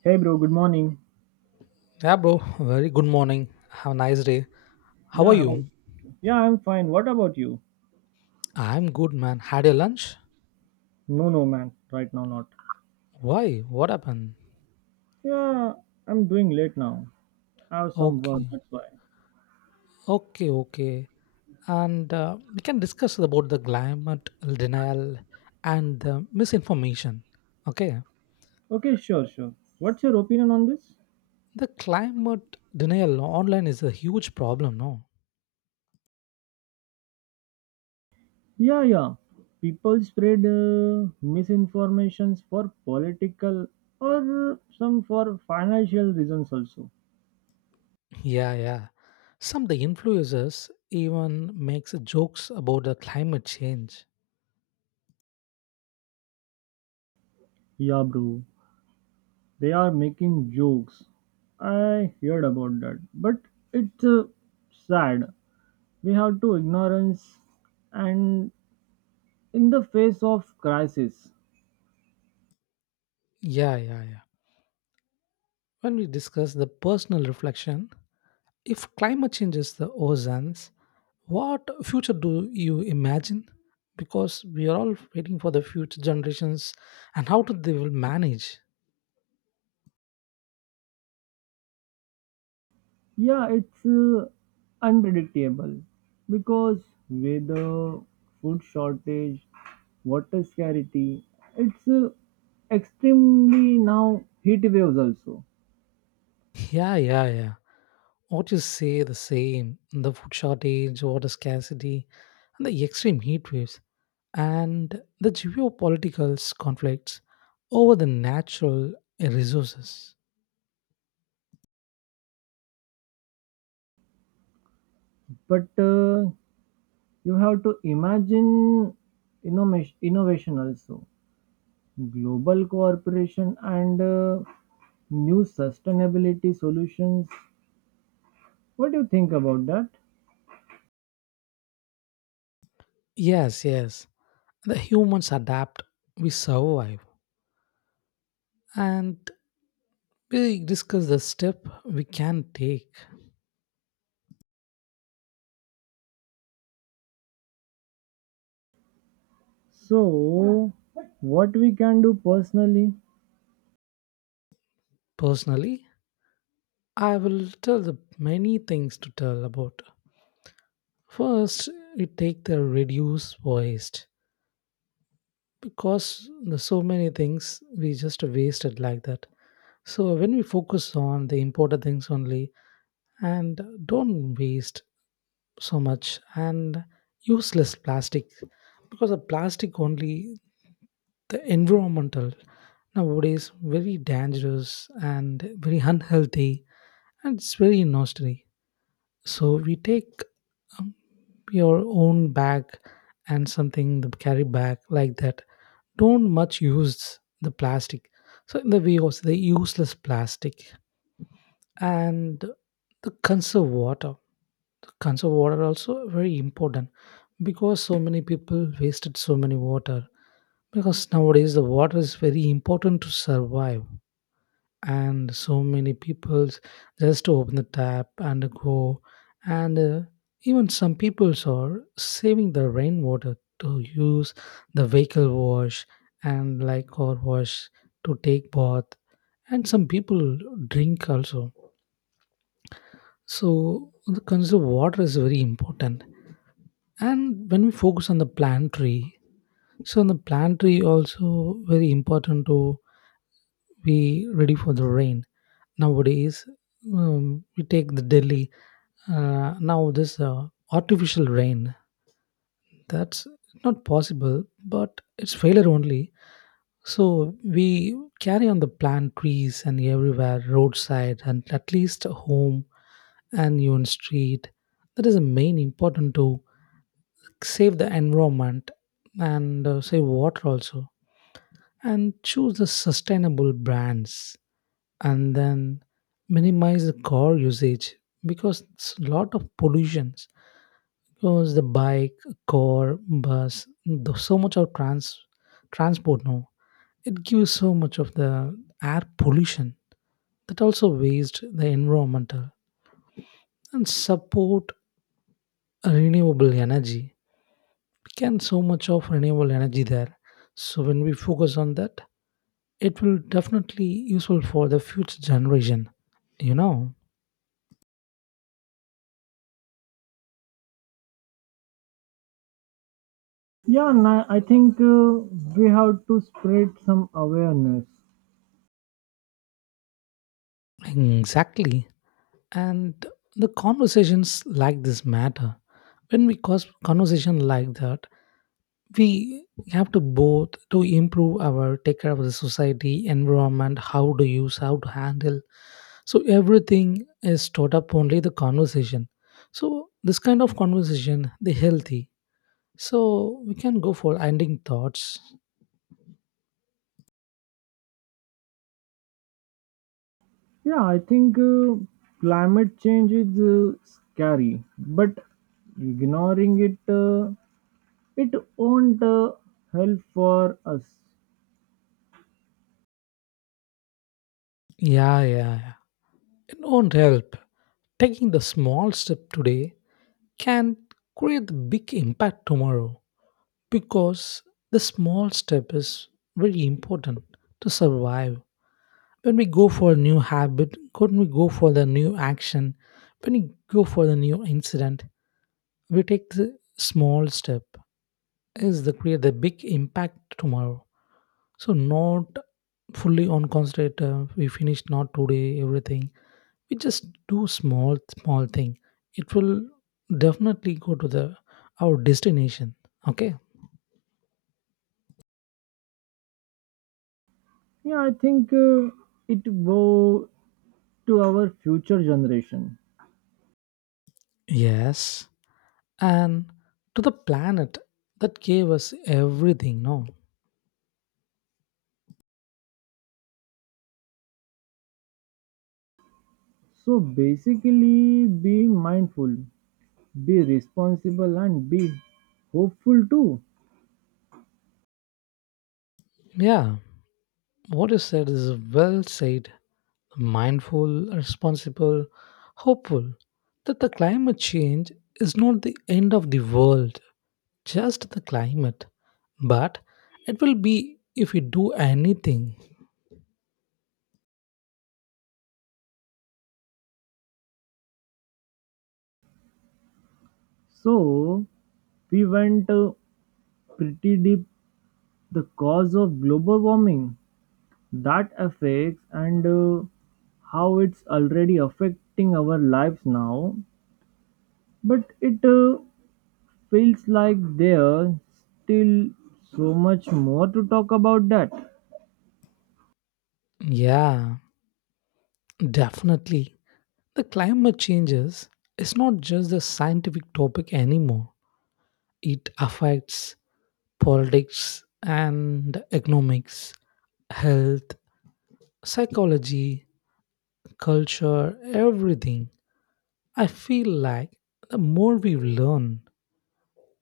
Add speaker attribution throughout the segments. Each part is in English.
Speaker 1: Hey bro, good morning.
Speaker 2: Yeah, bro. Very good morning. Have a nice day. How
Speaker 1: Yeah,
Speaker 2: are
Speaker 1: how about
Speaker 2: you?
Speaker 1: you? Yeah, I'm fine. What about you?
Speaker 2: I'm good, man. Had your lunch?
Speaker 1: No, no, man. Right now, not.
Speaker 2: Why? What happened?
Speaker 1: Yeah, I'm doing late now. I have some work,
Speaker 2: Okay.
Speaker 1: that's why.
Speaker 2: Okay, okay. And We can discuss about the climate denial and the misinformation. Okay.
Speaker 1: Okay, sure, sure. What's your opinion on this?
Speaker 2: The climate denial online is a huge problem, no?
Speaker 1: Yeah, yeah. People spread misinformations for political or some for financial reasons also.
Speaker 2: Yeah, yeah. Some of the influencers even makes jokes about the climate change.
Speaker 1: Yeah, bro. They are making jokes. I heard about that, but it's sad. We have to ignorance and in the face of crisis.
Speaker 2: Yeah, yeah, yeah. When we discuss the personal reflection, if climate changes the oceans, what future do you imagine? Because we are all waiting for the future generations and how do they will manage.
Speaker 1: Yeah, it's unpredictable because weather, food shortage, water scarcity. It's Extremely now heat waves also.
Speaker 2: Yeah, yeah, yeah. What you say the same. The food shortage, water scarcity, and the extreme heat waves, and the geopolitical conflicts over the natural resources.
Speaker 1: But you have to imagine innovation, also, global cooperation and new sustainability solutions. What do you think about that?
Speaker 2: Yes, yes. The humans adapt, we survive. And we discuss the step we can take.
Speaker 1: So, what we can do personally?
Speaker 2: Personally, I will tell the many things to tell about. First, we take the reduce waste because there's so many things we just wasted like that. So when we focus on the important things only and don't waste so much and useless plastic, because of plastic only the environmental nowadays very dangerous and very unhealthy, and it's very nostalgic. So we take um, your own bag and something the carry bag like that. Don't much use the plastic. So in the way also the useless plastic and the conserve water. The conserve water also very important because so many people wasted so many water, because nowadays the water is very important to survive and so many peoples just open the tap and go and even some peoples are saving the rainwater to use the vehicle wash and like car wash, to take bath, and some people drink also. So the conserve water is very important. And when we focus on the plantry, so in the plantry also very important to be ready for the rain nowadays. We take the Delhi, now this artificial rain, that's not possible but it's failure only. So we carry on the plant trees and everywhere roadside and at least home and even street. That is the main important to save the environment and save water also, and choose the sustainable brands, and then minimize the car usage because it's a lot of pollutions, because the bike, car, bus, so much of transport now, it gives so much of the air pollution, that also waste the environmental. And support renewable energy, we can so much of renewable energy there. So when we focus on that, it will definitely useful for the future generation you know
Speaker 1: I think we have to spread some awareness.
Speaker 2: exactly. And the conversations like this matter. When we cause conversation like that, we have to both to improve our take care of the society environment, how to use, how to handle. So everything is taught up only the conversation. So this kind of conversation the healthy. So we can go for ending thoughts.
Speaker 1: Yeah, I think climate change is scary, but ignoring it, it won't help for us.
Speaker 2: Yeah, yeah, yeah. It won't help. Taking the small step today can create the big impact tomorrow, because the small step is very important to survive. When we go for a new habit, when we go for the new action, when we go for the new incident, we take the small step is the create the big impact tomorrow. So not fully on concentrate. We finish not today everything. We just do small small thing. It will definitely go to the our destination. Okay.
Speaker 1: Yeah, I think it go to our future generation.
Speaker 2: Yes. And to the planet that gave us everything, no.
Speaker 1: So basically, be mindful, be responsible, and be hopeful too.
Speaker 2: Yeah, what you said is well said. Mindful, responsible, hopeful. That the climate change is not the end of the world, just the climate, but it will be if we do anything.
Speaker 1: So we went pretty deep the cause of global warming that affects and how it's already affecting our lives now, but it feels like there's still so much more to talk about that.
Speaker 2: Yeah, definitely. The climate changes is not just a scientific topic anymore. It affects politics and economics, health, psychology, culture, everything. I feel like the more we learn,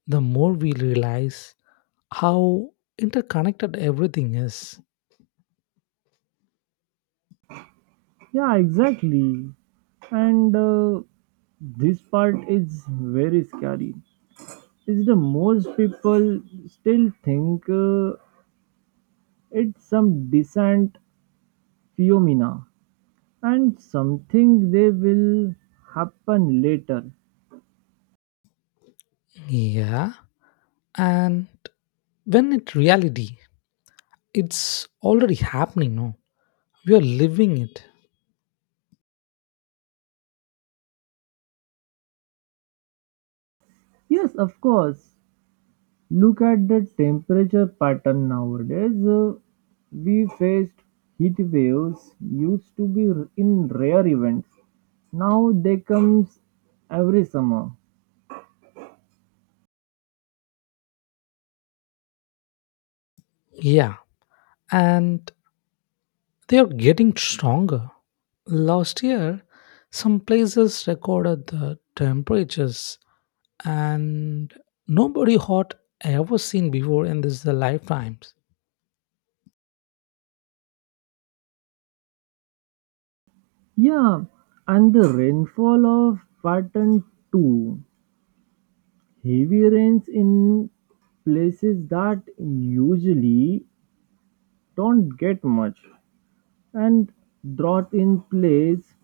Speaker 2: the more we realize how interconnected everything is.
Speaker 1: Yeah, exactly. And this part is very scary. Is the most people still think it's some decent Fiona, and something they will happen later.
Speaker 2: Yeah. And when it reality, it's already happening, no? We are living it.
Speaker 1: Yes, of course. Look at the temperature pattern nowadays. We faced heat waves used to be in rare events. Now they comes every summer.
Speaker 2: Yeah. And they are getting stronger. Last year, some places recorded the temperatures, and nobody hot ever seen before in this lifetimes.
Speaker 1: Yeah, and the rainfall of pattern 2. Heavy rains in places that usually don't get much, and brought in place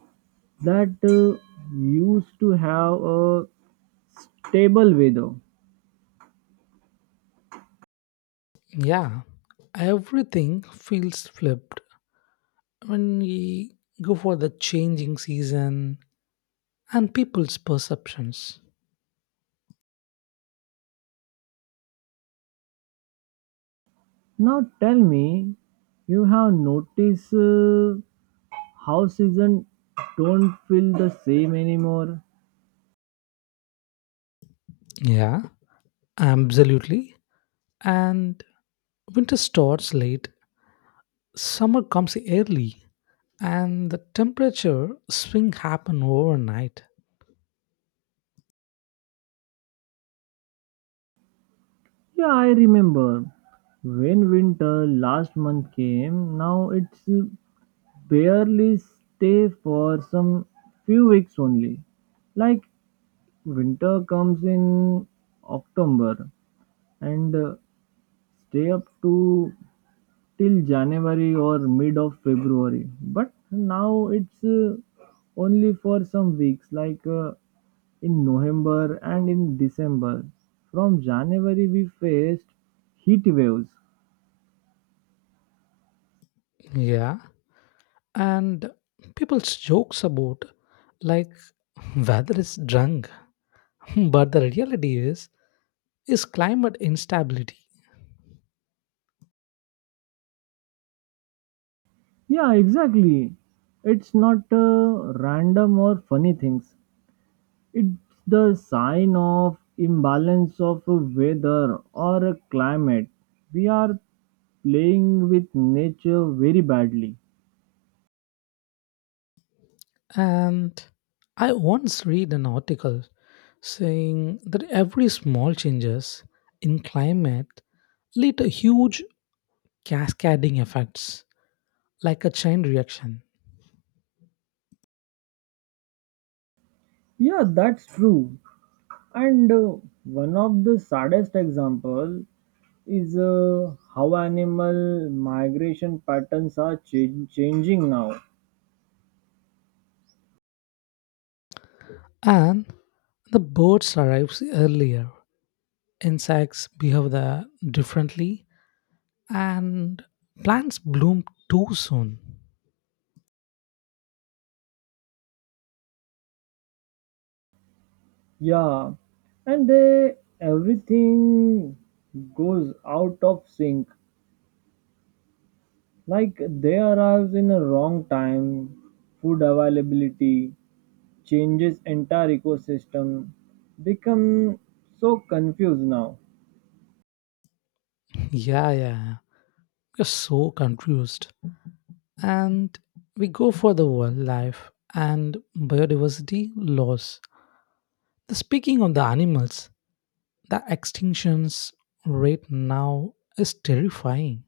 Speaker 1: that used to have a table weather.
Speaker 2: Yeah, everything feels flipped when we go for the changing season and people's perceptions.
Speaker 1: Now tell me, you have noticed how season don't feel the same anymore?
Speaker 2: Yeah, absolutely. And winter starts late, summer comes early, and the temperature swing happen overnight.
Speaker 1: Yeah, I remember when winter last month came. Now it's barely stay for some few weeks only, like winter comes in october and stay up to till January or mid of February. But now it's only for some weeks, like in November and in December. From January, we faced heat waves.
Speaker 2: Yeah. And people's jokes about like weather is drunk. But the reality is climate instability.
Speaker 1: Yeah, exactly. It's not random or funny things. It's the sign of imbalance of weather or climate. We are playing with nature very badly.
Speaker 2: And I once read an article saying that every small changes in climate lead to huge cascading effects like a chain reaction.
Speaker 1: Yeah, that's true. And one of the saddest example is how animal migration patterns are changing now.
Speaker 2: And the birds arrives earlier, insects behave the differently, and plants bloom too soon.
Speaker 1: Yeah, and they, everything goes out of sync. Like they arrives in a wrong time, food availability changes entire ecosystem, become so confused now.
Speaker 2: Yeah, yeah, you're so confused. And we go for the wildlife and biodiversity loss. The speaking of the animals, the extinctions rate now is terrifying.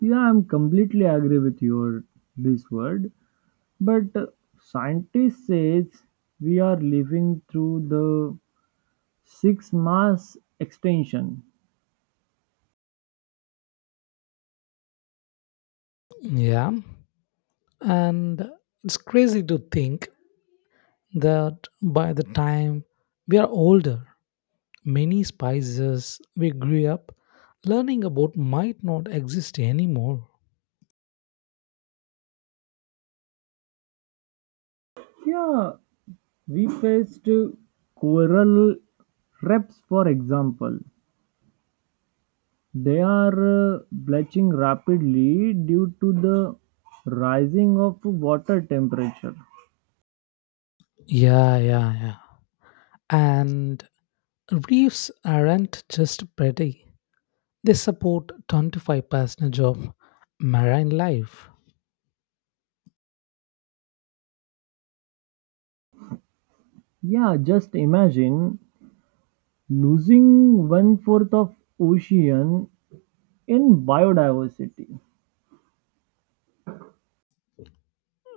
Speaker 1: Yeah, I'm completely agree with your this word. But scientists says we are living through the sixth mass extinction.
Speaker 2: Yeah, and it's crazy to think that by the time we are older, many spices we grew up learning about might not exist anymore.
Speaker 1: Yeah, we faced coral reefs, for example. They are bleaching rapidly due to the rising of water temperature.
Speaker 2: Yeah, yeah, yeah. And reefs aren't just pretty, they support 25% of marine life.
Speaker 1: Yeah, just imagine losing one fourth of ocean in biodiversity.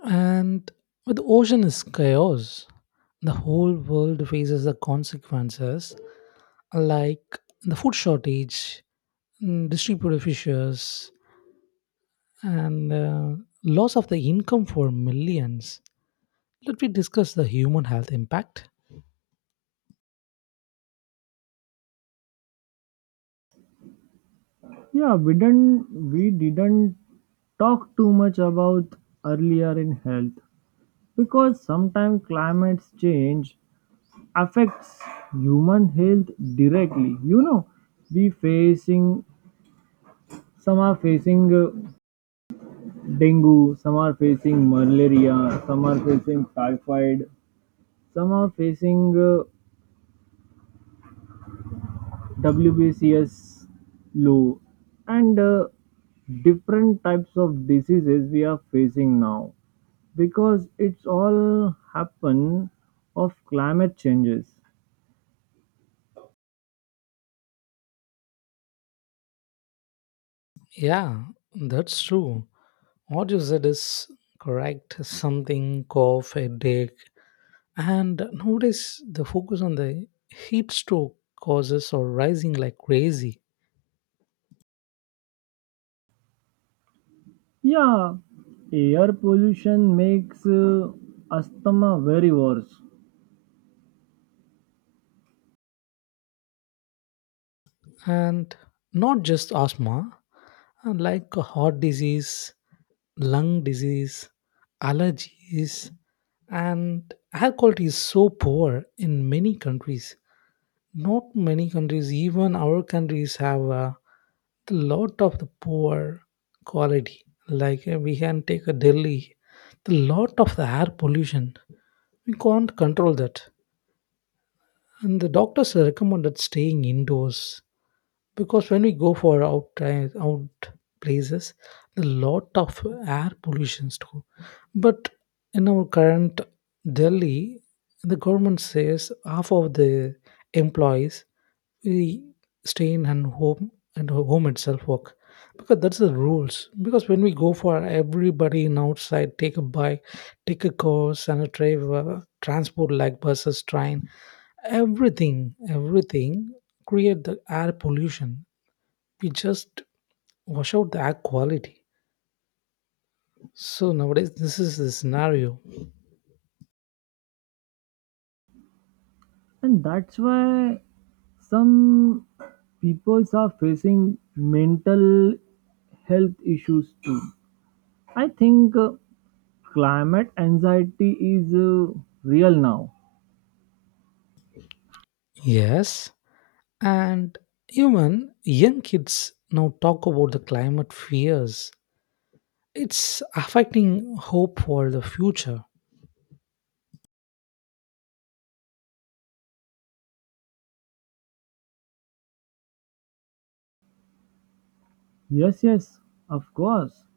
Speaker 2: And with the ocean is chaos, the whole world faces the consequences like the food shortage, distributed fissures, and loss of the income for millions. Let me discuss the human health impact.
Speaker 1: Yeah, we didn't talk too much about earlier in health because sometimes climate change affects human health directly, you know. We facing, some are facing dengue, some are facing malaria, some are facing typhoid, some are facing uh, wbcs low, and different types of diseases we are facing now because it's all happen of climate changes.
Speaker 2: Yeah, that's true. What you said is correct. Something cough, headache, and notice the focus on the heat stroke causes are rising like crazy.
Speaker 1: Yeah, air pollution makes asthma very worse,
Speaker 2: And not just asthma, and like heart disease, lung disease, allergies, and air quality is so poor in many countries. Not many countries, even our countries, have a lot of the poor quality. We can take a Delhi, the lot of the air pollution we can't control that. And the doctors recommended staying indoors, because when we go for out out places, a lot of air pollutions too. But in our current Delhi, the government says half of the employees we stay in and home and home itself work, because that's the rules, because when we go for everybody in outside take a bike, take a course and a driver transport like buses, train, everything, everything create the air pollution. We just wash out the air quality. So nowadays this is the scenario.
Speaker 1: and that's why some peoples are facing mental health issues too. I think climate anxiety is real now.
Speaker 2: Yes, and even young kids now talk about the climate fears. It's affecting hope for the future.
Speaker 1: Yes, yes, of course,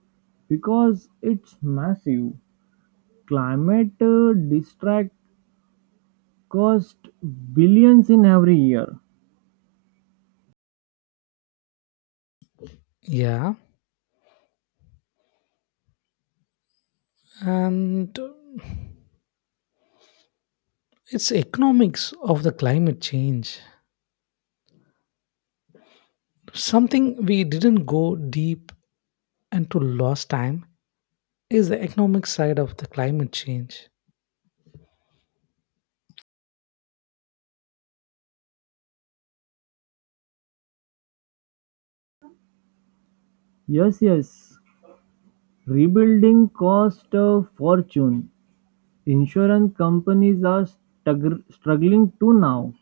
Speaker 1: because it's massive. Climate distract cost billions in every year.
Speaker 2: Yeah, and it's economics of the climate change. Something we didn't go deep into last time is the economic side of the climate change.
Speaker 1: Yes, yes. Rebuilding cost a fortune. Insurance companies are struggling too now.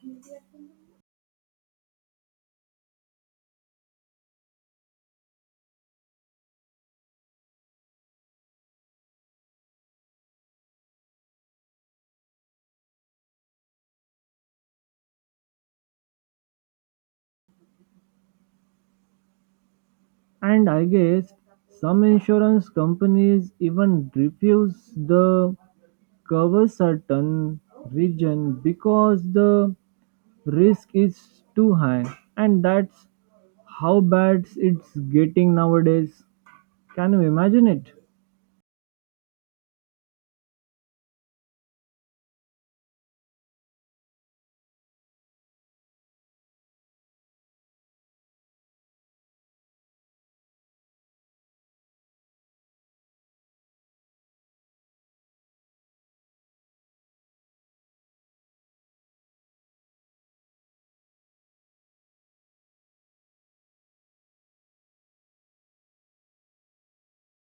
Speaker 1: And I guess some insurance companies even refuse the cover certain region because the risk is too high. And that's how bad it's getting nowadays. Can you imagine it?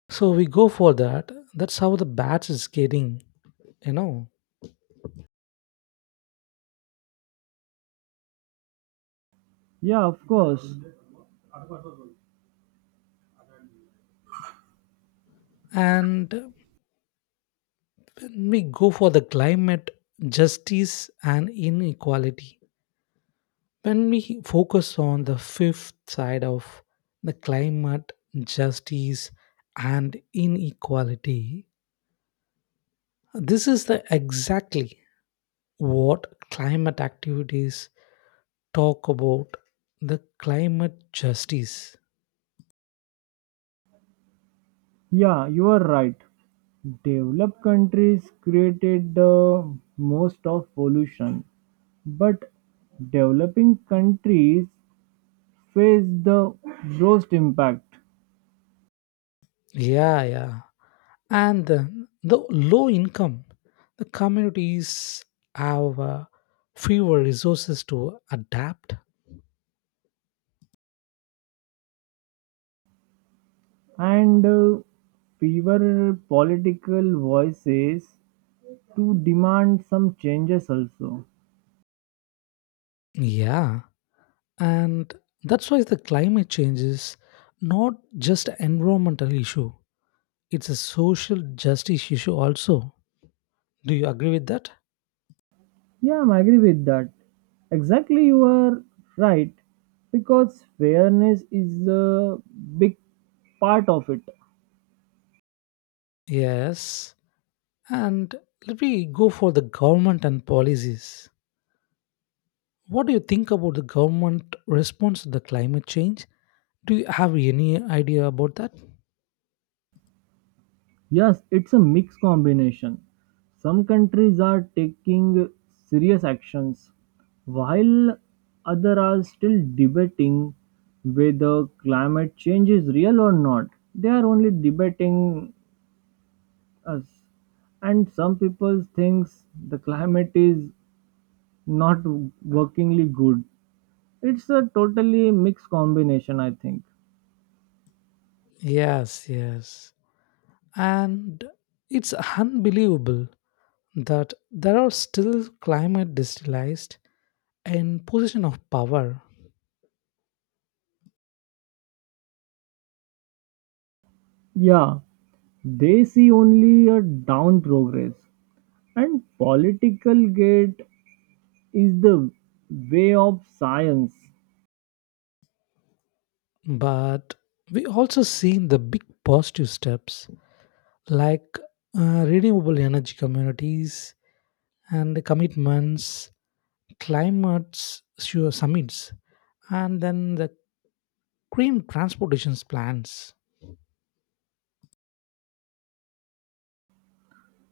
Speaker 2: So we go for that. That's how the batch is getting, you know.
Speaker 1: Yeah, of course.
Speaker 2: And when we go for the climate justice and inequality, when we focus on the fifth side of the climate justice and inequality, this is the exactly what climate activities talk about the climate justice.
Speaker 1: Yeah, you are right. Developed countries created the most of pollution, but developing countries face the worst impact,
Speaker 2: Yeah, yeah. And the low income, the communities have fewer resources to adapt.
Speaker 1: and fewer political voices to demand some changes also.
Speaker 2: Yeah, and that's why the climate change is not just an environmental issue, it's a social justice issue also. Do you agree with that?
Speaker 1: Yeah, I'm agree with that. Exactly, you are right because fairness is a big part of it.
Speaker 2: Yes. And let me go for the government and policies. What do you think about the government response to the climate change? Do you have any idea about that?
Speaker 1: Yes, it's a mixed combination. Some countries are taking serious actions, while others are still debating whether climate change is real or not. They are only debating us. And some people think the climate is not workingly good. It's a totally mixed combination, I think.
Speaker 2: Yes, yes. And it's unbelievable that there are still climate destillized in position of power.
Speaker 1: Yeah, they see only a down progress and political get is the way of science.
Speaker 2: But we also seen the big positive steps like renewable energy communities and commitments, climate sure summits, and then the green transportation plans.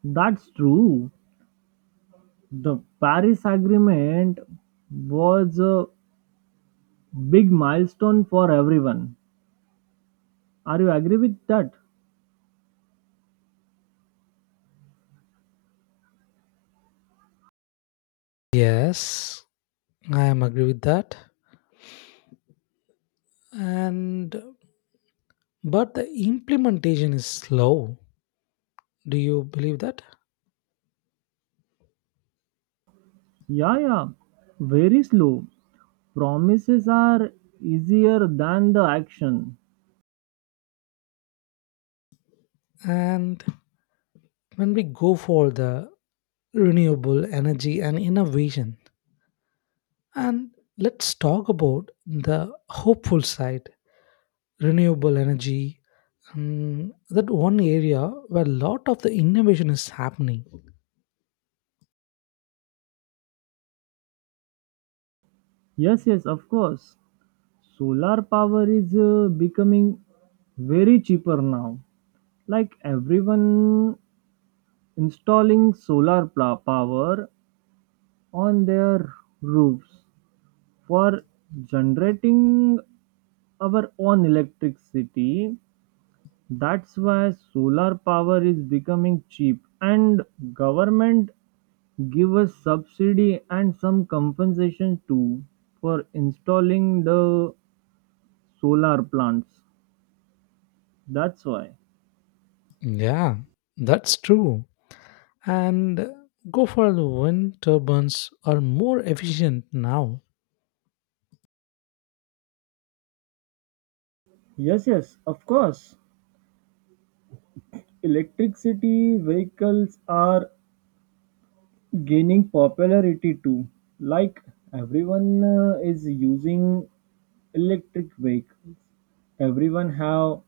Speaker 1: That's true. The Paris Agreement was a big milestone for everyone. Are you agree with that?
Speaker 2: Yes, I am agree with that. And but the implementation is slow. Do you believe that?
Speaker 1: Yeah, yeah. Very slow. Promises are easier than the action.
Speaker 2: And when we go for the renewable energy and innovation, and let's talk about the hopeful side renewable energy. That one area where a lot of the innovation is happening.
Speaker 1: Yes, yes, of course. Solar power is becoming very cheaper now. Like everyone installing solar power on their roofs for generating our own electricity. That's why solar power is becoming cheap and government give us subsidy and some compensation too for installing the solar plants. That's why.
Speaker 2: Yeah, that's true. And go for the wind turbines are more efficient now.
Speaker 1: Yes, yes, of course. Electricity vehicles are gaining popularity too. Like everyone is using electric vehicles. Everyone have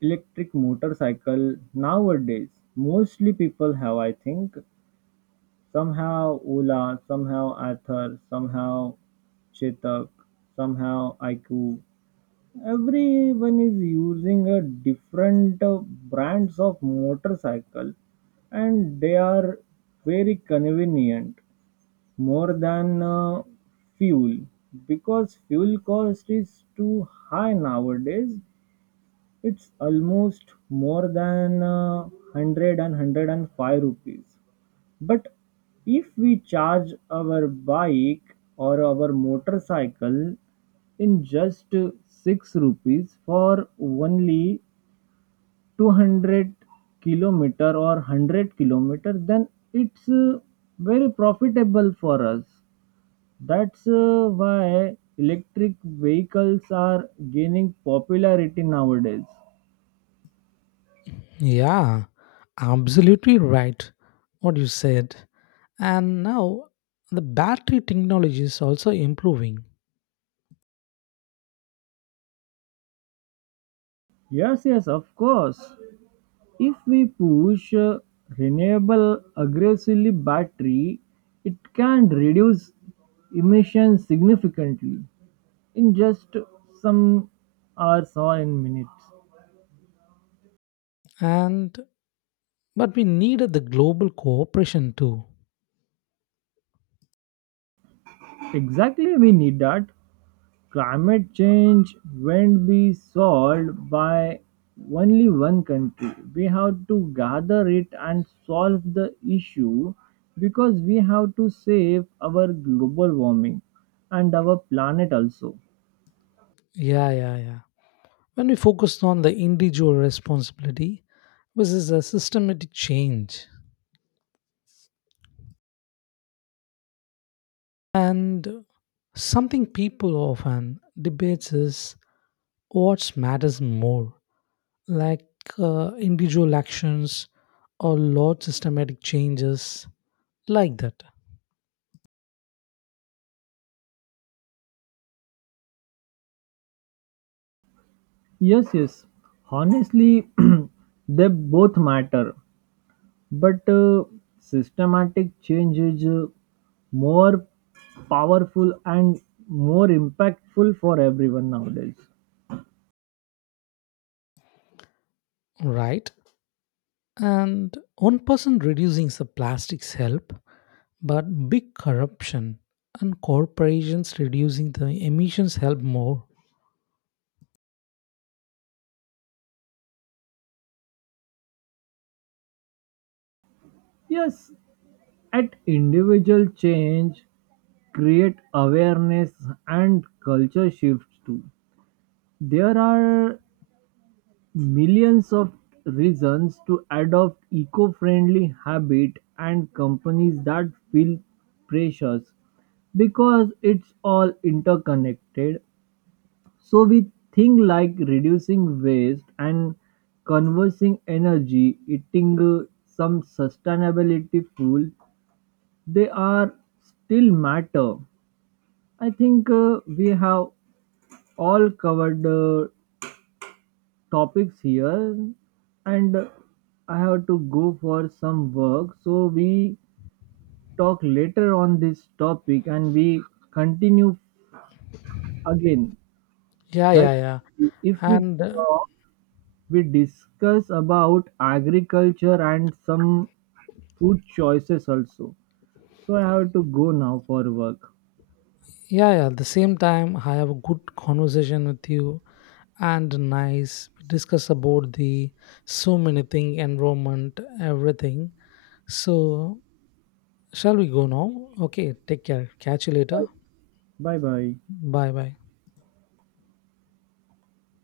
Speaker 1: electric motorcycle nowadays. Mostly people have, I think. Some have Ola, some have Arthur, some have Chetak, some have IQ. Everyone is using a different brands of motorcycle and they are very convenient more than fuel, because fuel cost is too high nowadays. It's almost more than 100 rupees, but if we charge our bike or our motorcycle in just 6 rupees for only 200 kilometer or 100 kilometer, then it's very profitable for us. That's why electric vehicles are gaining popularity nowadays.
Speaker 2: Yeah, absolutely right. What you said. And now the battery technology is also improving.
Speaker 1: Yes, yes, of course. If we push renewable aggressively battery, it can reduce emissions significantly in just some hours or in minutes.
Speaker 2: And but we needed the global cooperation too.
Speaker 1: Exactly, we need that. Climate change won't be solved by only one country. We have to gather it and solve the issue because we have to save our global warming and our planet also.
Speaker 2: Yeah, yeah, yeah. When we focused on the individual responsibility versus a systematic change, and something people often debates is what matters more, like individual actions or large systematic changes, like that,
Speaker 1: Yes, yes. Honestly, they both matter, but systematic change is more powerful and more impactful for everyone nowadays.
Speaker 2: right? And one person reducing the plastics help, but big corruption and corporations reducing the emissions help more.
Speaker 1: Yes, at individual change create awareness and culture shifts too. There are millions of reasons to adopt eco-friendly habit and companies that feel pressures because it's all interconnected. So we think like reducing waste and conversing energy, eating some sustainability food, they are still matter. I think we have all covered topics here, and I have to go for some work. So we talk later on this topic, and we continue again.
Speaker 2: Yeah,
Speaker 1: Like
Speaker 2: yeah, yeah.
Speaker 1: if we
Speaker 2: And
Speaker 1: talk, we discuss about agriculture and some food choices also. So I have to go now for work.
Speaker 2: Yeah, yeah, at the same time, I have a good conversation with you and nice. We discuss about the so many thing, environment, everything. So, shall we go now? Okay, take care. Catch you later.
Speaker 1: Bye bye.
Speaker 2: Bye bye.